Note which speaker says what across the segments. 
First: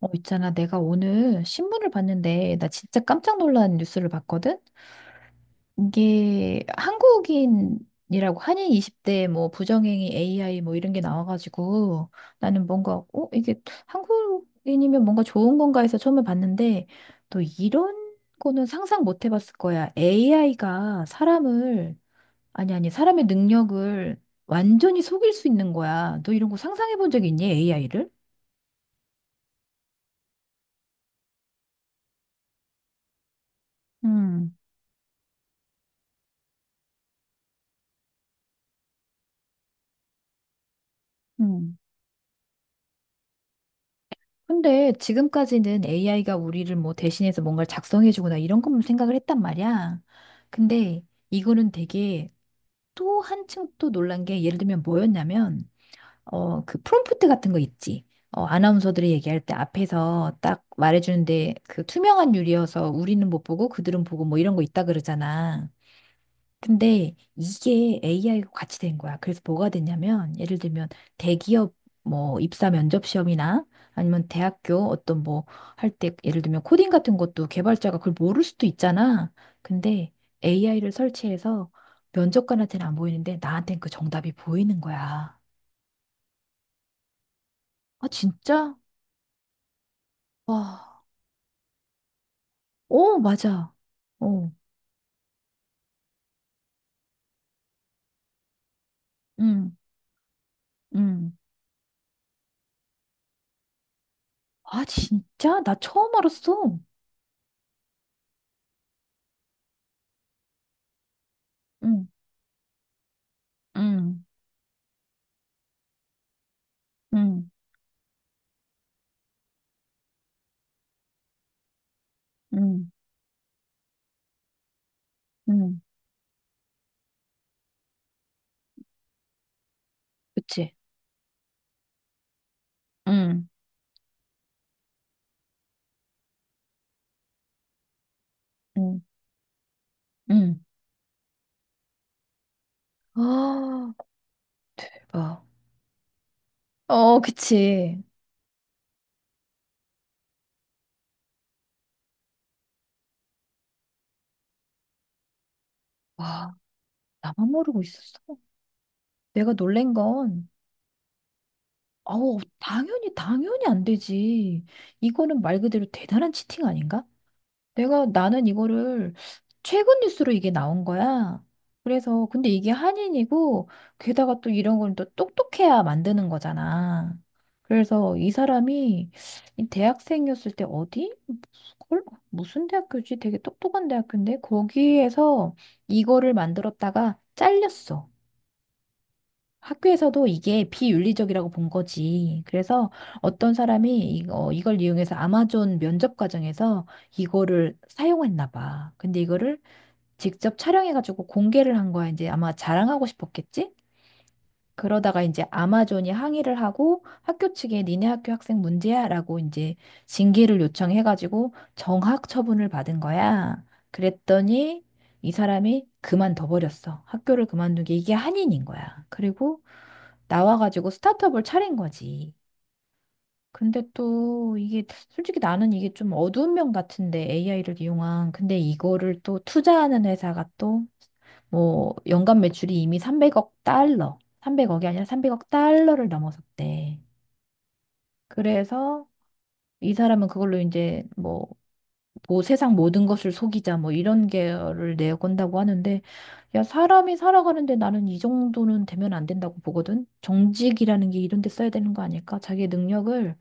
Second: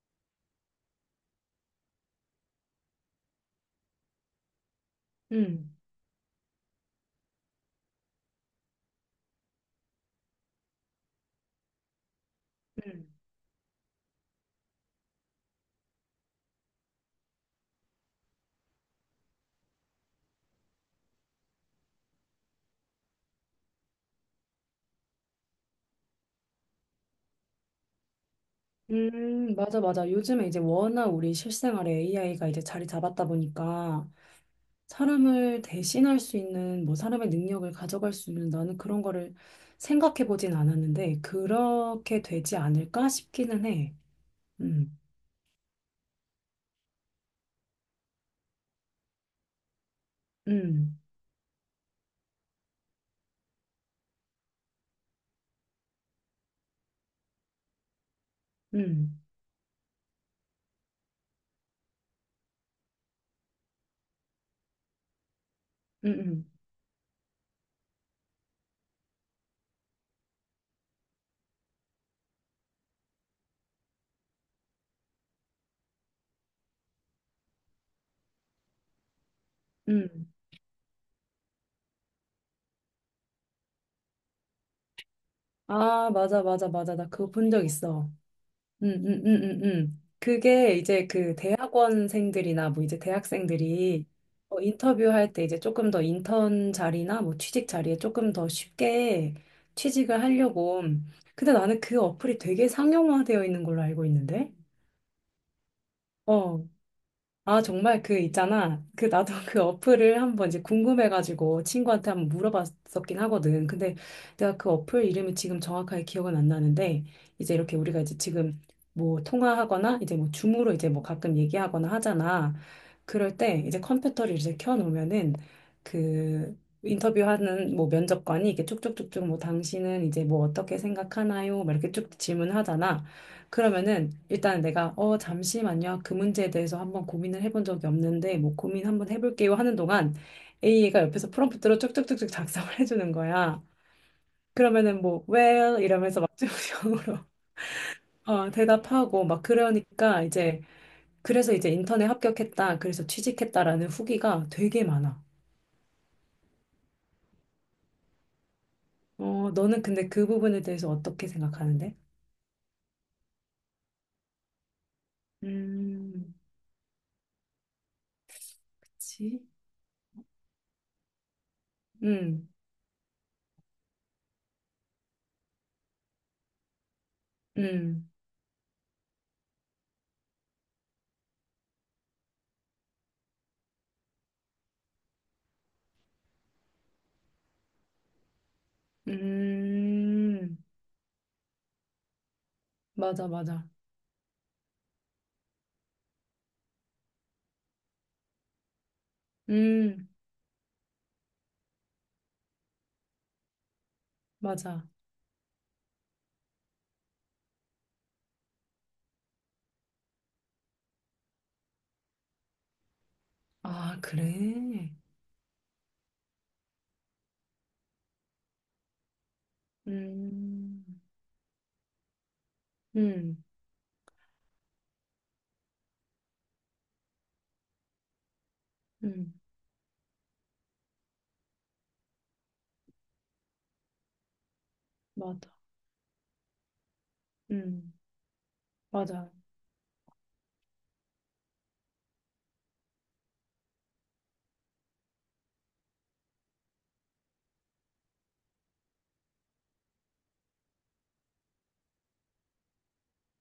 Speaker 1: 있잖아. 내가 오늘 신문을 봤는데, 나 진짜 깜짝 놀란 뉴스를 봤거든?
Speaker 2: 음,
Speaker 1: 이게 한국인이라고 한인 20대 뭐 부정행위 AI 뭐 이런 게 나와가지고 나는 뭔가,
Speaker 2: 음,
Speaker 1: 이게 한국인이면 뭔가 좋은 건가 해서 처음에 봤는데 또 이런 거는 상상 못 해봤을 거야. AI가 사람을, 아니, 아니, 사람의 능력을 완전히 속일 수 있는 거야. 너 이런 거 상상해 본 적 있니? AI를?
Speaker 2: 맞아, 맞아. 요즘에 이제 워낙 우리 실생활에 AI가 이제 자리 잡았다 보니까
Speaker 1: 음,
Speaker 2: 사람을 대신할 수 있는, 뭐 사람의 능력을 가져갈 수 있는, 나는 그런 거를 생각해 보진 않았는데
Speaker 1: 음.
Speaker 2: 그렇게 되지 않을까 싶기는 해.
Speaker 1: 근데
Speaker 2: 음,
Speaker 1: 지금까지는 AI가 우리를 뭐 대신해서 뭔가를 작성해주거나 이런 것만 생각을 했단 말이야.
Speaker 2: 음,
Speaker 1: 근데 이거는 되게 또 한층 또 놀란 게 예를 들면 뭐였냐면 그 프롬프트 같은 거 있지. 아나운서들이
Speaker 2: 음,
Speaker 1: 얘기할 때 앞에서 딱 말해주는데 그 투명한 유리여서 우리는 못 보고 그들은 보고 뭐 이런 거 있다 그러잖아.
Speaker 2: 음, 음,
Speaker 1: 근데 이게 AI가 같이 된 거야. 그래서 뭐가 됐냐면, 예를 들면 대기업 뭐 입사 면접 시험이나 아니면 대학교 어떤 뭐 할 때 예를 들면 코딩 같은 것도 개발자가 그걸 모를 수도 있잖아. 근데
Speaker 2: 음.
Speaker 1: AI를 설치해서 면접관한테는 안 보이는데 나한테는 그 정답이 보이는 거야.
Speaker 2: 아, 맞아, 맞아, 맞아. 나 그거 본 적
Speaker 1: 아,
Speaker 2: 있어.
Speaker 1: 진짜?
Speaker 2: 그게
Speaker 1: 와,
Speaker 2: 이제 그 대학원생들이나 뭐 이제
Speaker 1: 어, 맞아.
Speaker 2: 대학생들이
Speaker 1: 어,
Speaker 2: 인터뷰할 때 이제 조금 더 인턴 자리나 뭐 취직 자리에 조금 더 쉽게
Speaker 1: 응,
Speaker 2: 취직을 하려고.
Speaker 1: 응.
Speaker 2: 근데 나는 그 어플이 되게 상용화되어 있는 걸로 알고 있는데?
Speaker 1: 아, 진짜? 나 처음
Speaker 2: 어.
Speaker 1: 알았어.
Speaker 2: 아, 정말 그 있잖아. 그 나도 그 어플을 한번 이제 궁금해가지고
Speaker 1: 응,
Speaker 2: 친구한테 한번 물어봤었긴 하거든. 근데
Speaker 1: 응,
Speaker 2: 내가 그 어플 이름이 지금 정확하게 기억은 안 나는데,
Speaker 1: 응,
Speaker 2: 이제 이렇게 우리가 이제 지금 뭐 통화하거나 이제 뭐 줌으로 이제 뭐 가끔 얘기하거나 하잖아.
Speaker 1: 응,
Speaker 2: 그럴 때 이제 컴퓨터를 이제 켜놓으면은,
Speaker 1: 응.
Speaker 2: 그 인터뷰하는 뭐 면접관이 이렇게 쭉쭉쭉쭉, 뭐 당신은 이제 뭐
Speaker 1: 그치?
Speaker 2: 어떻게 생각하나요? 막 이렇게 쭉 질문하잖아.
Speaker 1: 응,
Speaker 2: 그러면은 일단 내가 잠시만요, 그 문제에 대해서 한번 고민을 해본 적이 없는데 뭐 고민
Speaker 1: 응,
Speaker 2: 한번 해볼게요 하는 동안
Speaker 1: 응.
Speaker 2: A가 옆에서 프롬프트로 쭉쭉쭉쭉 작성을 해주는 거야.
Speaker 1: 아,
Speaker 2: 그러면은 뭐
Speaker 1: 대박.
Speaker 2: well 이러면서 막중형으로
Speaker 1: 어, 그치.
Speaker 2: 대답하고 막. 그러니까 이제 그래서 이제 인턴에 합격했다 그래서 취직했다라는 후기가 되게 많아.
Speaker 1: 와, 나만 모르고 있었어. 내가
Speaker 2: 너는
Speaker 1: 놀란
Speaker 2: 근데 그
Speaker 1: 건,
Speaker 2: 부분에 대해서 어떻게 생각하는데?
Speaker 1: 아우, 당연히, 당연히 안 되지. 이거는 말 그대로 대단한
Speaker 2: 음,
Speaker 1: 치팅 아닌가? 내가 나는 이거를
Speaker 2: 그치?
Speaker 1: 최근 뉴스로 이게 나온 거야. 그래서 근데
Speaker 2: 음,
Speaker 1: 이게 한인이고 게다가 또 이런 건 또 똑똑해야 만드는 거잖아.
Speaker 2: 음,
Speaker 1: 그래서 이 사람이 이 대학생이었을 때 어디? 헐? 무슨 대학교지? 되게 똑똑한 대학교인데 거기에서 이거를 만들었다가 잘렸어. 학교에서도
Speaker 2: 음,
Speaker 1: 이게 비윤리적이라고 본 거지. 그래서
Speaker 2: 맞아,
Speaker 1: 어떤
Speaker 2: 맞아.
Speaker 1: 사람이 이걸 이용해서 아마존 면접 과정에서 이거를 사용했나 봐. 근데 이거를
Speaker 2: 음.
Speaker 1: 직접 촬영해가지고 공개를 한 거야. 이제 아마 자랑하고 싶었겠지?
Speaker 2: 맞아.
Speaker 1: 그러다가 이제 아마존이 항의를 하고 학교 측에 니네 학교 학생 문제야라고 이제 징계를 요청해가지고 정학 처분을 받은 거야.
Speaker 2: 아,
Speaker 1: 그랬더니
Speaker 2: 그래?
Speaker 1: 이 사람이 그만둬 버렸어. 학교를 그만두게 이게 한인인 거야. 그리고
Speaker 2: 음,
Speaker 1: 나와가지고 스타트업을 차린 거지.
Speaker 2: 음,
Speaker 1: 근데 또 이게 솔직히 나는 이게 좀 어두운 면 같은데 AI를 이용한 근데 이거를
Speaker 2: 음,
Speaker 1: 또 투자하는 회사가 또 뭐 연간 매출이 이미 300억 달러, 300억이 아니라 300억
Speaker 2: 맞아.
Speaker 1: 달러를 넘어섰대.
Speaker 2: 음,
Speaker 1: 그래서
Speaker 2: 맞아.
Speaker 1: 이 사람은 그걸로 이제 뭐 세상 모든 것을 속이자 뭐 이런 계열을 내건다고 하는데 야 사람이 살아가는데 나는 이 정도는 되면 안 된다고 보거든. 정직이라는 게 이런 데 써야 되는 거 아닐까? 자기의 능력을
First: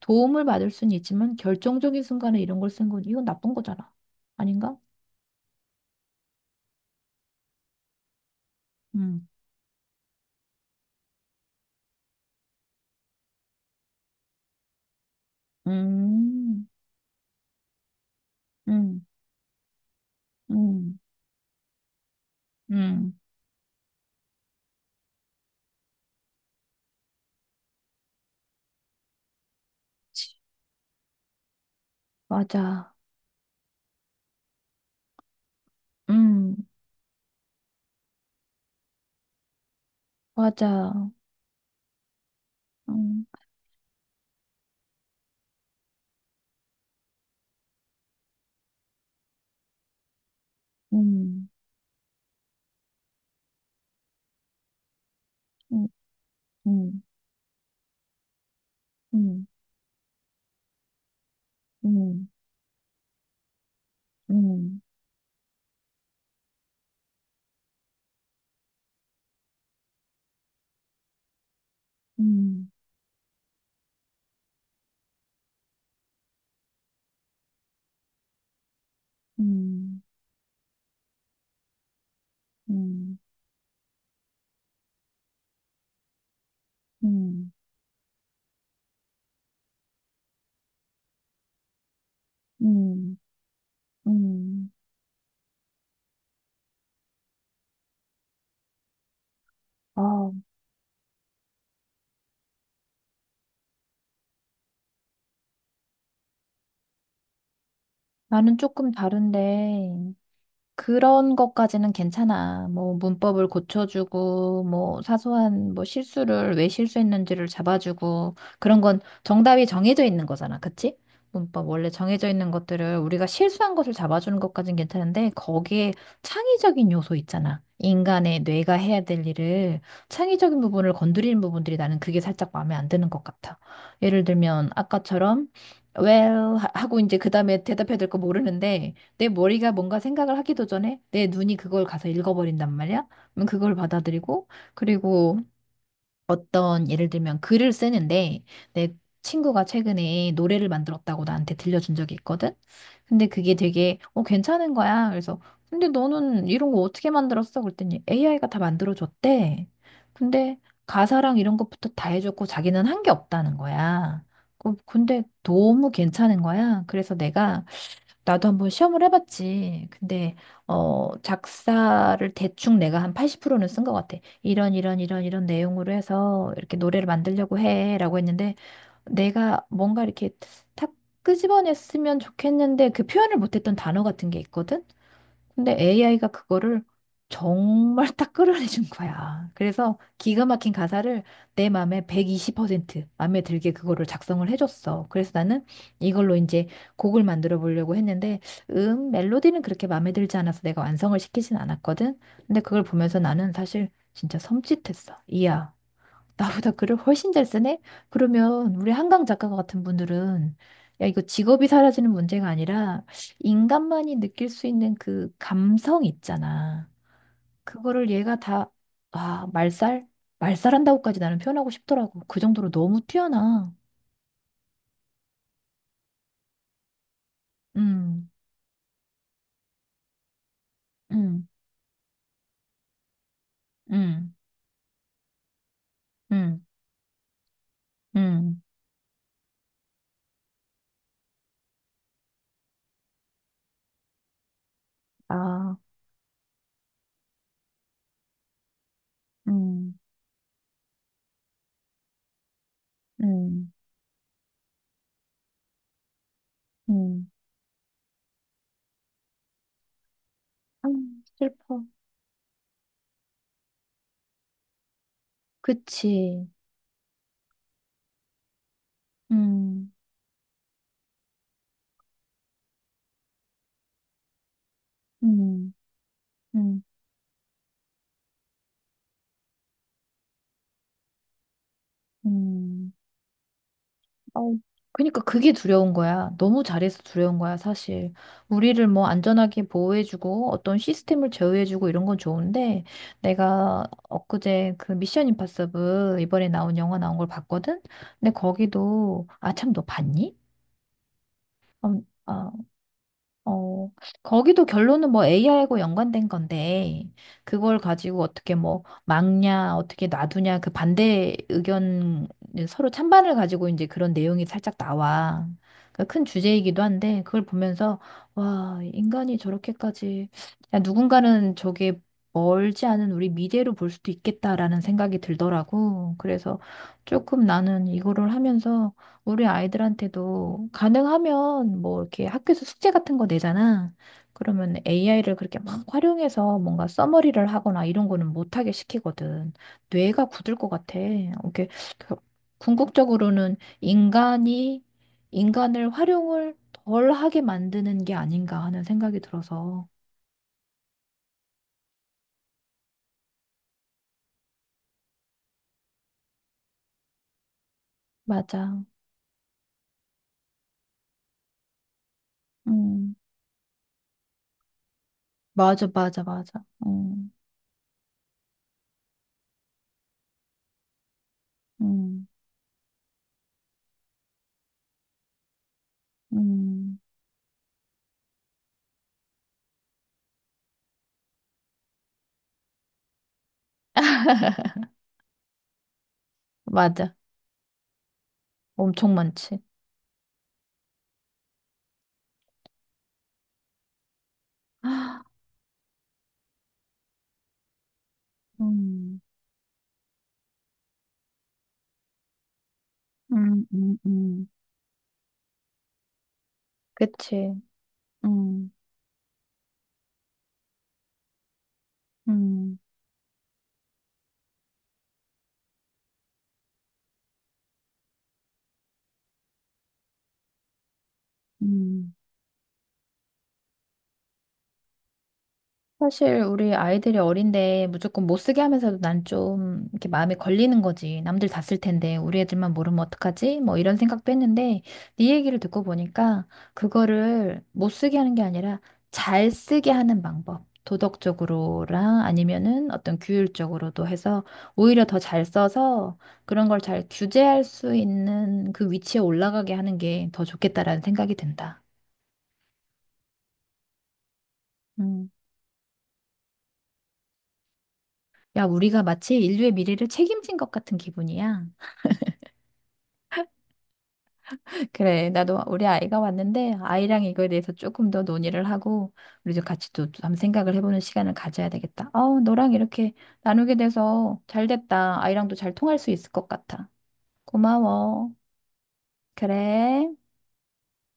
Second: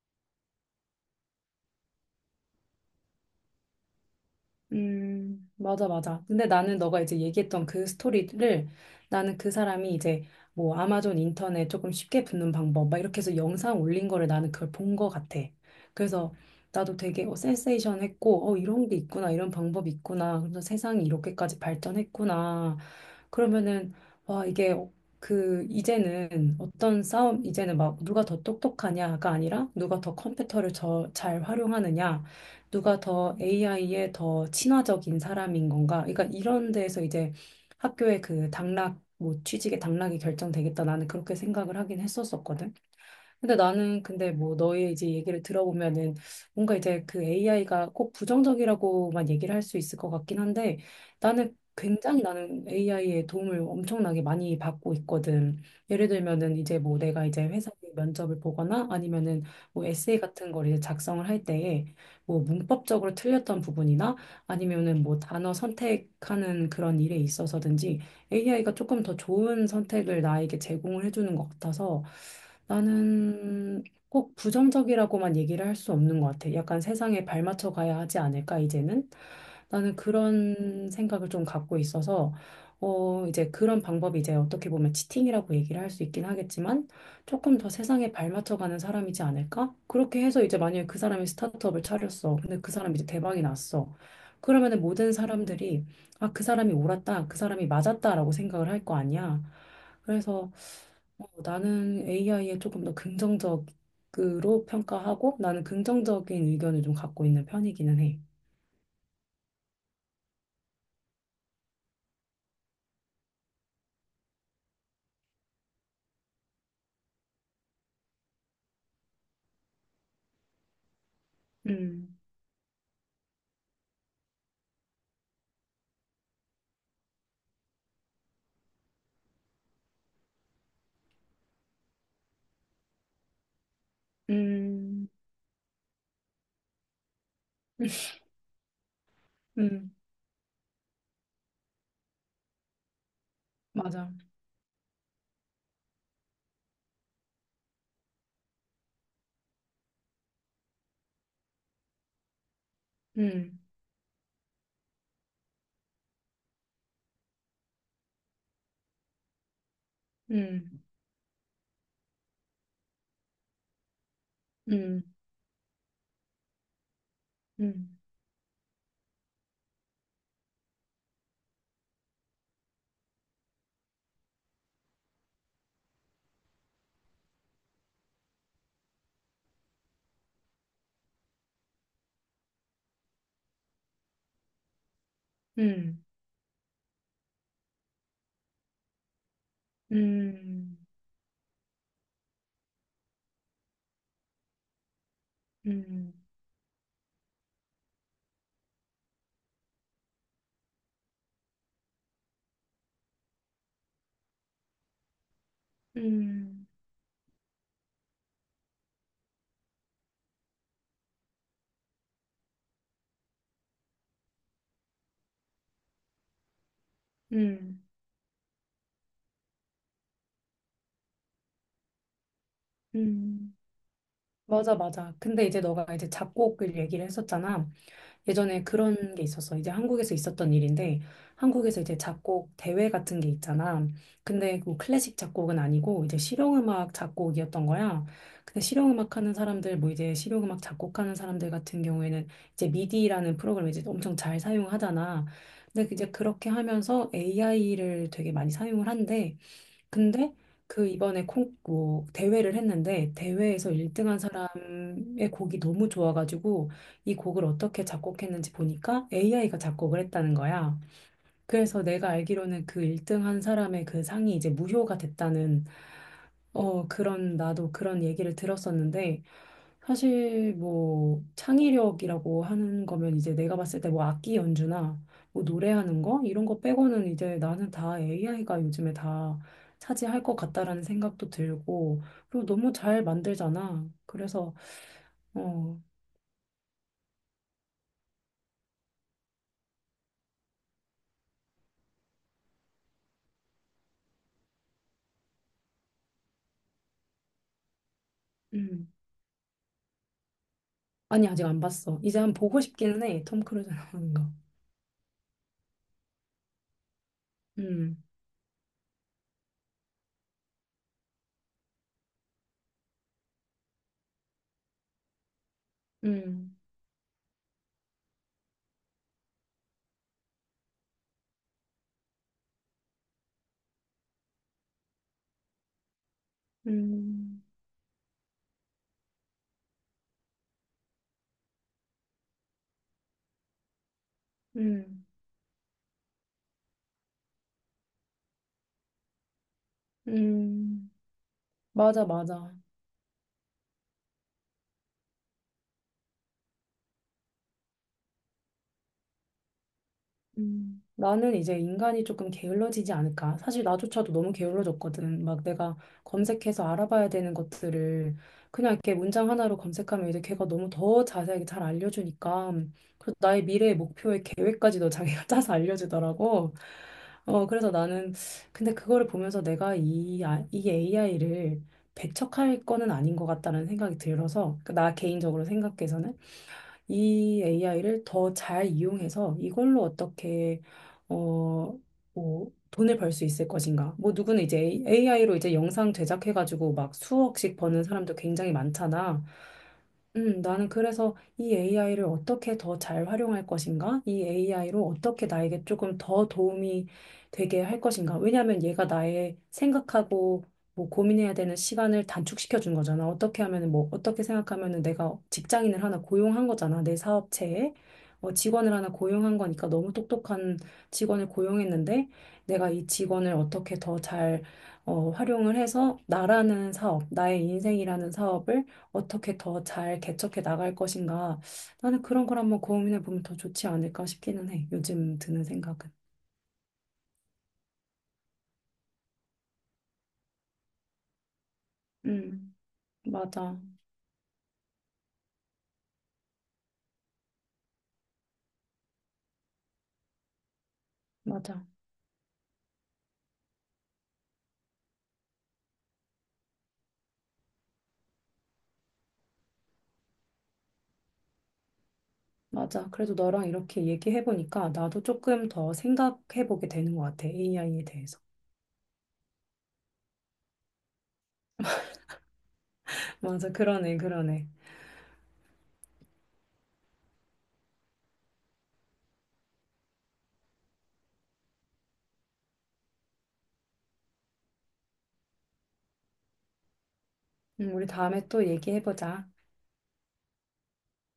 Speaker 1: 도움을 받을 수는 있지만 결정적인 순간에 이런 걸 쓴 건 이건 나쁜 거잖아. 아닌가?
Speaker 2: 맞아, 맞아. 근데 나는 너가 이제 얘기했던 그 스토리를,
Speaker 1: 음.
Speaker 2: 나는 그 사람이 이제 뭐 아마존 인터넷 조금 쉽게 붙는 방법 막 이렇게 해서 영상 올린 거를, 나는 그걸 본 거 같아. 그래서
Speaker 1: 음.
Speaker 2: 나도 되게 센세이션 했고, 이런 게
Speaker 1: 음.
Speaker 2: 있구나, 이런 방법이 있구나. 그래서
Speaker 1: 음.
Speaker 2: 세상이 이렇게까지 발전했구나.
Speaker 1: 음.
Speaker 2: 그러면은, 와, 이게 그, 이제는 어떤 싸움, 이제는 막 누가 더 똑똑하냐가 아니라 누가 더 컴퓨터를 저, 잘 활용하느냐.
Speaker 1: 맞아.
Speaker 2: 누가 더 AI에 더 친화적인 사람인 건가? 그러니까
Speaker 1: 음.
Speaker 2: 이런 데에서 이제 학교의 그 당락, 뭐 취직의 당락이 결정되겠다. 나는
Speaker 1: 맞아.
Speaker 2: 그렇게 생각을 하긴 했었었거든.
Speaker 1: 음.
Speaker 2: 근데 나는 근데 뭐 너의 이제 얘기를 들어보면은 뭔가 이제 그 AI가 꼭 부정적이라고만 얘기를 할 수 있을 것 같긴 한데,
Speaker 1: 음.
Speaker 2: 나는 굉장히, 나는 AI의 도움을 엄청나게 많이 받고 있거든.
Speaker 1: 음.
Speaker 2: 예를 들면은 이제 뭐
Speaker 1: 음.
Speaker 2: 내가 이제 회사에 면접을 보거나, 아니면은 뭐 에세이 같은 걸 이제 작성을 할 때에
Speaker 1: 음.
Speaker 2: 뭐 문법적으로 틀렸던 부분이나,
Speaker 1: 음. 음.
Speaker 2: 아니면은 뭐 단어 선택하는 그런 일에 있어서든지 AI가 조금 더 좋은 선택을 나에게 제공을 해주는 것 같아서,
Speaker 1: 음.
Speaker 2: 나는 꼭 부정적이라고만 얘기를 할 수 없는 것 같아. 약간 세상에 발맞춰 가야 하지 않을까, 이제는? 나는
Speaker 1: 음.
Speaker 2: 그런 생각을 좀 갖고 있어서,
Speaker 1: 음,
Speaker 2: 이제 그런 방법이 이제 어떻게 보면 치팅이라고 얘기를 할 수 있긴 하겠지만,
Speaker 1: 음,
Speaker 2: 조금 더 세상에 발맞춰 가는 사람이지 않을까? 그렇게 해서 이제 만약에 그 사람이 스타트업을 차렸어. 근데 그 사람이 이제
Speaker 1: 음,
Speaker 2: 대박이 났어.
Speaker 1: 음.
Speaker 2: 그러면은 모든 사람들이 아, 그 사람이 옳았다, 그 사람이 맞았다라고 생각을 할 거 아니야.
Speaker 1: 아,
Speaker 2: 그래서 나는 AI에 조금 더 긍정적으로 평가하고, 나는 긍정적인 의견을 좀 갖고 있는 편이기는 해.
Speaker 1: 나는 조금 다른데, 그런 것까지는 괜찮아. 뭐 문법을 고쳐주고 뭐 사소한 뭐 실수를 왜 실수했는지를 잡아주고 그런 건 정답이 정해져 있는 거잖아. 그치? 문법 원래
Speaker 2: 음,
Speaker 1: 정해져 있는 것들을 우리가 실수한 것을 잡아주는 것까진 괜찮은데 거기에 창의적인 요소 있잖아. 인간의 뇌가 해야 될 일을 창의적인 부분을 건드리는 부분들이 나는 그게 살짝 마음에 안 드는 것 같아. 예를 들면
Speaker 2: 음,
Speaker 1: 아까처럼 well 하고 이제 그다음에 대답해야 될 거 모르는데 내 머리가
Speaker 2: 음,
Speaker 1: 뭔가 생각을 하기도 전에 내 눈이 그걸 가서 읽어버린단 말이야. 그럼 그걸
Speaker 2: 맞아.
Speaker 1: 받아들이고, 그리고 어떤 예를 들면 글을 쓰는데 내 친구가 최근에 노래를 만들었다고 나한테 들려준 적이 있거든. 근데 그게
Speaker 2: 음,
Speaker 1: 되게 괜찮은 거야. 그래서 근데 너는 이런 거 어떻게 만들었어? 그랬더니 AI가 다 만들어줬대. 근데
Speaker 2: 음,
Speaker 1: 가사랑 이런 것부터 다 해줬고 자기는 한 게 없다는 거야.
Speaker 2: 음,
Speaker 1: 근데 너무 괜찮은 거야. 그래서 내가
Speaker 2: 음,
Speaker 1: 나도 한번 시험을 해봤지. 근데, 작사를 대충 내가 한 80%는 쓴 것 같아. 이런 내용으로 해서 이렇게 노래를 만들려고 해. 라고 했는데, 내가 뭔가 이렇게 탁 끄집어냈으면 좋겠는데, 그 표현을 못했던 단어 같은 게 있거든? 근데
Speaker 2: 음,
Speaker 1: AI가 그거를 정말 딱 끌어내준 거야. 그래서 기가 막힌
Speaker 2: 음,
Speaker 1: 가사를 내 마음에 120% 마음에 들게 그거를 작성을 해줬어. 그래서 나는
Speaker 2: 음,
Speaker 1: 이걸로 이제 곡을 만들어 보려고 했는데, 멜로디는 그렇게 마음에 들지 않아서 내가 완성을 시키진 않았거든. 근데 그걸 보면서 나는 사실 진짜 섬찟했어. 이야,
Speaker 2: 음,
Speaker 1: 나보다 글을 훨씬 잘 쓰네? 그러면 우리 한강 작가 같은 분들은 야, 이거 직업이 사라지는 문제가 아니라 인간만이 느낄 수 있는 그 감성 있잖아.
Speaker 2: 음,
Speaker 1: 그거를 얘가 다, 아, 말살? 말살한다고까지 나는 표현하고 싶더라고. 그 정도로 너무
Speaker 2: 음.
Speaker 1: 뛰어나.
Speaker 2: 맞아, 맞아. 근데 이제 너가 이제 작곡을 얘기를 했었잖아.
Speaker 1: 음,
Speaker 2: 예전에 그런 게 있었어. 이제 한국에서 있었던 일인데,
Speaker 1: 음,
Speaker 2: 한국에서 이제 작곡 대회 같은 게 있잖아.
Speaker 1: 음,
Speaker 2: 근데 그 클래식 작곡은 아니고, 이제
Speaker 1: 음,
Speaker 2: 실용음악 작곡이었던 거야. 근데
Speaker 1: 음.
Speaker 2: 실용음악 하는 사람들, 뭐 이제 실용음악 작곡하는 사람들 같은 경우에는 이제 미디라는 프로그램을 이제 엄청 잘 사용하잖아.
Speaker 1: 아,
Speaker 2: 근데 이제 그렇게 하면서 AI를 되게 많이 사용을 한대.
Speaker 1: 음,
Speaker 2: 근데 그 이번에 콩, 뭐 대회를 했는데, 대회에서
Speaker 1: 음,
Speaker 2: 1등한 사람의 곡이 너무 좋아가지고 이
Speaker 1: 음.
Speaker 2: 곡을 어떻게 작곡했는지 보니까 AI가 작곡을 했다는 거야.
Speaker 1: 아,
Speaker 2: 그래서
Speaker 1: 슬퍼.
Speaker 2: 내가 알기로는 그 1등한 사람의 그 상이 이제 무효가 됐다는,
Speaker 1: 그치.
Speaker 2: 어, 그런, 나도 그런 얘기를 들었었는데,
Speaker 1: 음,
Speaker 2: 사실 뭐 창의력이라고 하는 거면 이제 내가 봤을 때 뭐 악기 연주나 뭐
Speaker 1: 음,
Speaker 2: 노래하는 거 이런 거
Speaker 1: 음,
Speaker 2: 빼고는 이제 나는 다 AI가 요즘에 다 차지할 것 같다라는 생각도 들고, 그리고 너무
Speaker 1: 음.
Speaker 2: 잘 만들잖아.
Speaker 1: 어,
Speaker 2: 그래서,
Speaker 1: 그러니까 그게
Speaker 2: 어,
Speaker 1: 두려운 거야. 너무 잘해서 두려운 거야, 사실. 우리를 뭐 안전하게 보호해주고 어떤 시스템을 제어해주고 이런 건 좋은데 내가 엊그제 그 미션 임파서블 이번에 나온 영화 나온 걸 봤거든? 근데
Speaker 2: 음.
Speaker 1: 거기도 아, 참, 너 봤니?
Speaker 2: 아니, 아직 안
Speaker 1: 어,
Speaker 2: 봤어. 이제 한 번
Speaker 1: 아,
Speaker 2: 보고 싶기는 해. 톰 크루즈
Speaker 1: 어,
Speaker 2: 나오는 거.
Speaker 1: 거기도 결론은 뭐 AI하고 연관된 건데, 그걸
Speaker 2: 음,
Speaker 1: 가지고 어떻게 뭐 막냐, 어떻게 놔두냐, 그 반대 의견, 예, 서로 찬반을 가지고 이제 그런 내용이 살짝 나와. 그큰
Speaker 2: 음,
Speaker 1: 주제이기도 한데, 그걸 보면서, 와, 인간이 저렇게까지, 야, 누군가는 저게 멀지 않은 우리 미래로 볼 수도 있겠다라는 생각이 들더라고. 그래서
Speaker 2: 음,
Speaker 1: 조금 나는 이거를 하면서 우리 아이들한테도 가능하면 뭐 이렇게 학교에서 숙제 같은 거 내잖아. 그러면
Speaker 2: 음,
Speaker 1: AI를 그렇게 막 활용해서 뭔가 써머리를 하거나 이런 거는 못하게 시키거든. 뇌가 굳을 것
Speaker 2: 음.
Speaker 1: 같아. 이렇게
Speaker 2: 맞아,
Speaker 1: 그-
Speaker 2: 맞아.
Speaker 1: 궁극적으로는 인간이 인간을 활용을 덜 하게 만드는 게 아닌가 하는 생각이 들어서.
Speaker 2: 음. 나는 이제 인간이 조금 게을러지지 않을까? 사실 나조차도 너무 게을러졌거든. 막 내가 검색해서 알아봐야 되는 것들을 그냥
Speaker 1: 맞아.
Speaker 2: 이렇게 문장 하나로 검색하면 이제 걔가 너무 더 자세하게 잘 알려주니까.
Speaker 1: 음.
Speaker 2: 그래서 나의 미래의 목표의 계획까지도 자기가 짜서
Speaker 1: 맞아, 맞아,
Speaker 2: 알려주더라고.
Speaker 1: 맞아. 음.
Speaker 2: 그래서 나는, 근데 그거를 보면서 내가 이, 아- 이 AI를
Speaker 1: 음.
Speaker 2: 배척할 거는 아닌 것 같다는 생각이 들어서, 그나 개인적으로 생각해서는
Speaker 1: 음.
Speaker 2: 이 AI를 더 잘 이용해서 이걸로 어떻게, 어, 뭐 돈을 벌 수 있을 것인가? 뭐 누구는 이제 AI로 이제 영상 제작해가지고 막
Speaker 1: 맞아.
Speaker 2: 수억씩 버는 사람도 굉장히
Speaker 1: 엄청
Speaker 2: 많잖아.
Speaker 1: 많지.
Speaker 2: 나는 그래서 이 AI를 어떻게 더 잘 활용할 것인가? 이 AI로 어떻게 나에게 조금 더 도움이 되게 할 것인가? 왜냐하면 얘가
Speaker 1: 음,
Speaker 2: 나의 생각하고 뭐 고민해야 되는 시간을 단축시켜 준 거잖아. 어떻게
Speaker 1: 음,
Speaker 2: 하면은 뭐
Speaker 1: 음,
Speaker 2: 어떻게
Speaker 1: 음.
Speaker 2: 생각하면은 내가 직장인을 하나 고용한 거잖아. 내
Speaker 1: 그치.
Speaker 2: 사업체에
Speaker 1: 음,
Speaker 2: 직원을 하나 고용한 거니까. 너무 똑똑한 직원을 고용했는데, 내가
Speaker 1: 음,
Speaker 2: 이 직원을 어떻게 더잘 활용을 해서 나라는 사업, 나의 인생이라는 사업을 어떻게 더 잘 개척해 나갈 것인가. 나는
Speaker 1: 음.
Speaker 2: 그런 걸 한번 고민해 보면 더 좋지 않을까 싶기는 해. 요즘 드는 생각은.
Speaker 1: 사실 우리 아이들이 어린데 무조건 못 쓰게 하면서도 난 좀 이렇게 마음에 걸리는 거지. 남들 다 쓸 텐데 우리
Speaker 2: 음,
Speaker 1: 애들만 모르면
Speaker 2: 맞아,
Speaker 1: 어떡하지? 뭐 이런 생각도 했는데 네 얘기를 듣고 보니까 그거를 못 쓰게 하는 게 아니라 잘 쓰게 하는 방법.
Speaker 2: 맞아,
Speaker 1: 도덕적으로랑 아니면은 어떤 규율적으로도 해서 오히려 더 잘 써서 그런 걸 잘 규제할 수 있는 그 위치에 올라가게 하는 게 더 좋겠다라는 생각이 든다.
Speaker 2: 맞아. 그래도 너랑 이렇게 얘기해 보니까 나도
Speaker 1: 음.
Speaker 2: 조금 더 생각해 보게 되는 것 같아. AI에 대해서.
Speaker 1: 야, 우리가 마치 인류의 미래를 책임진 것 같은 기분이야.
Speaker 2: 맞아, 그러네, 그러네.
Speaker 1: 그래, 나도 우리 아이가 왔는데 아이랑 이거에 대해서 조금 더 논의를 하고 우리도 같이 또 한번 생각을 해보는 시간을 가져야 되겠다. 아우, 너랑 이렇게 나누게 돼서 잘 됐다. 아이랑도 잘 통할 수 있을 것 같아.
Speaker 2: 우리 다음에
Speaker 1: 고마워.
Speaker 2: 또 얘기해 보자.
Speaker 1: 그래.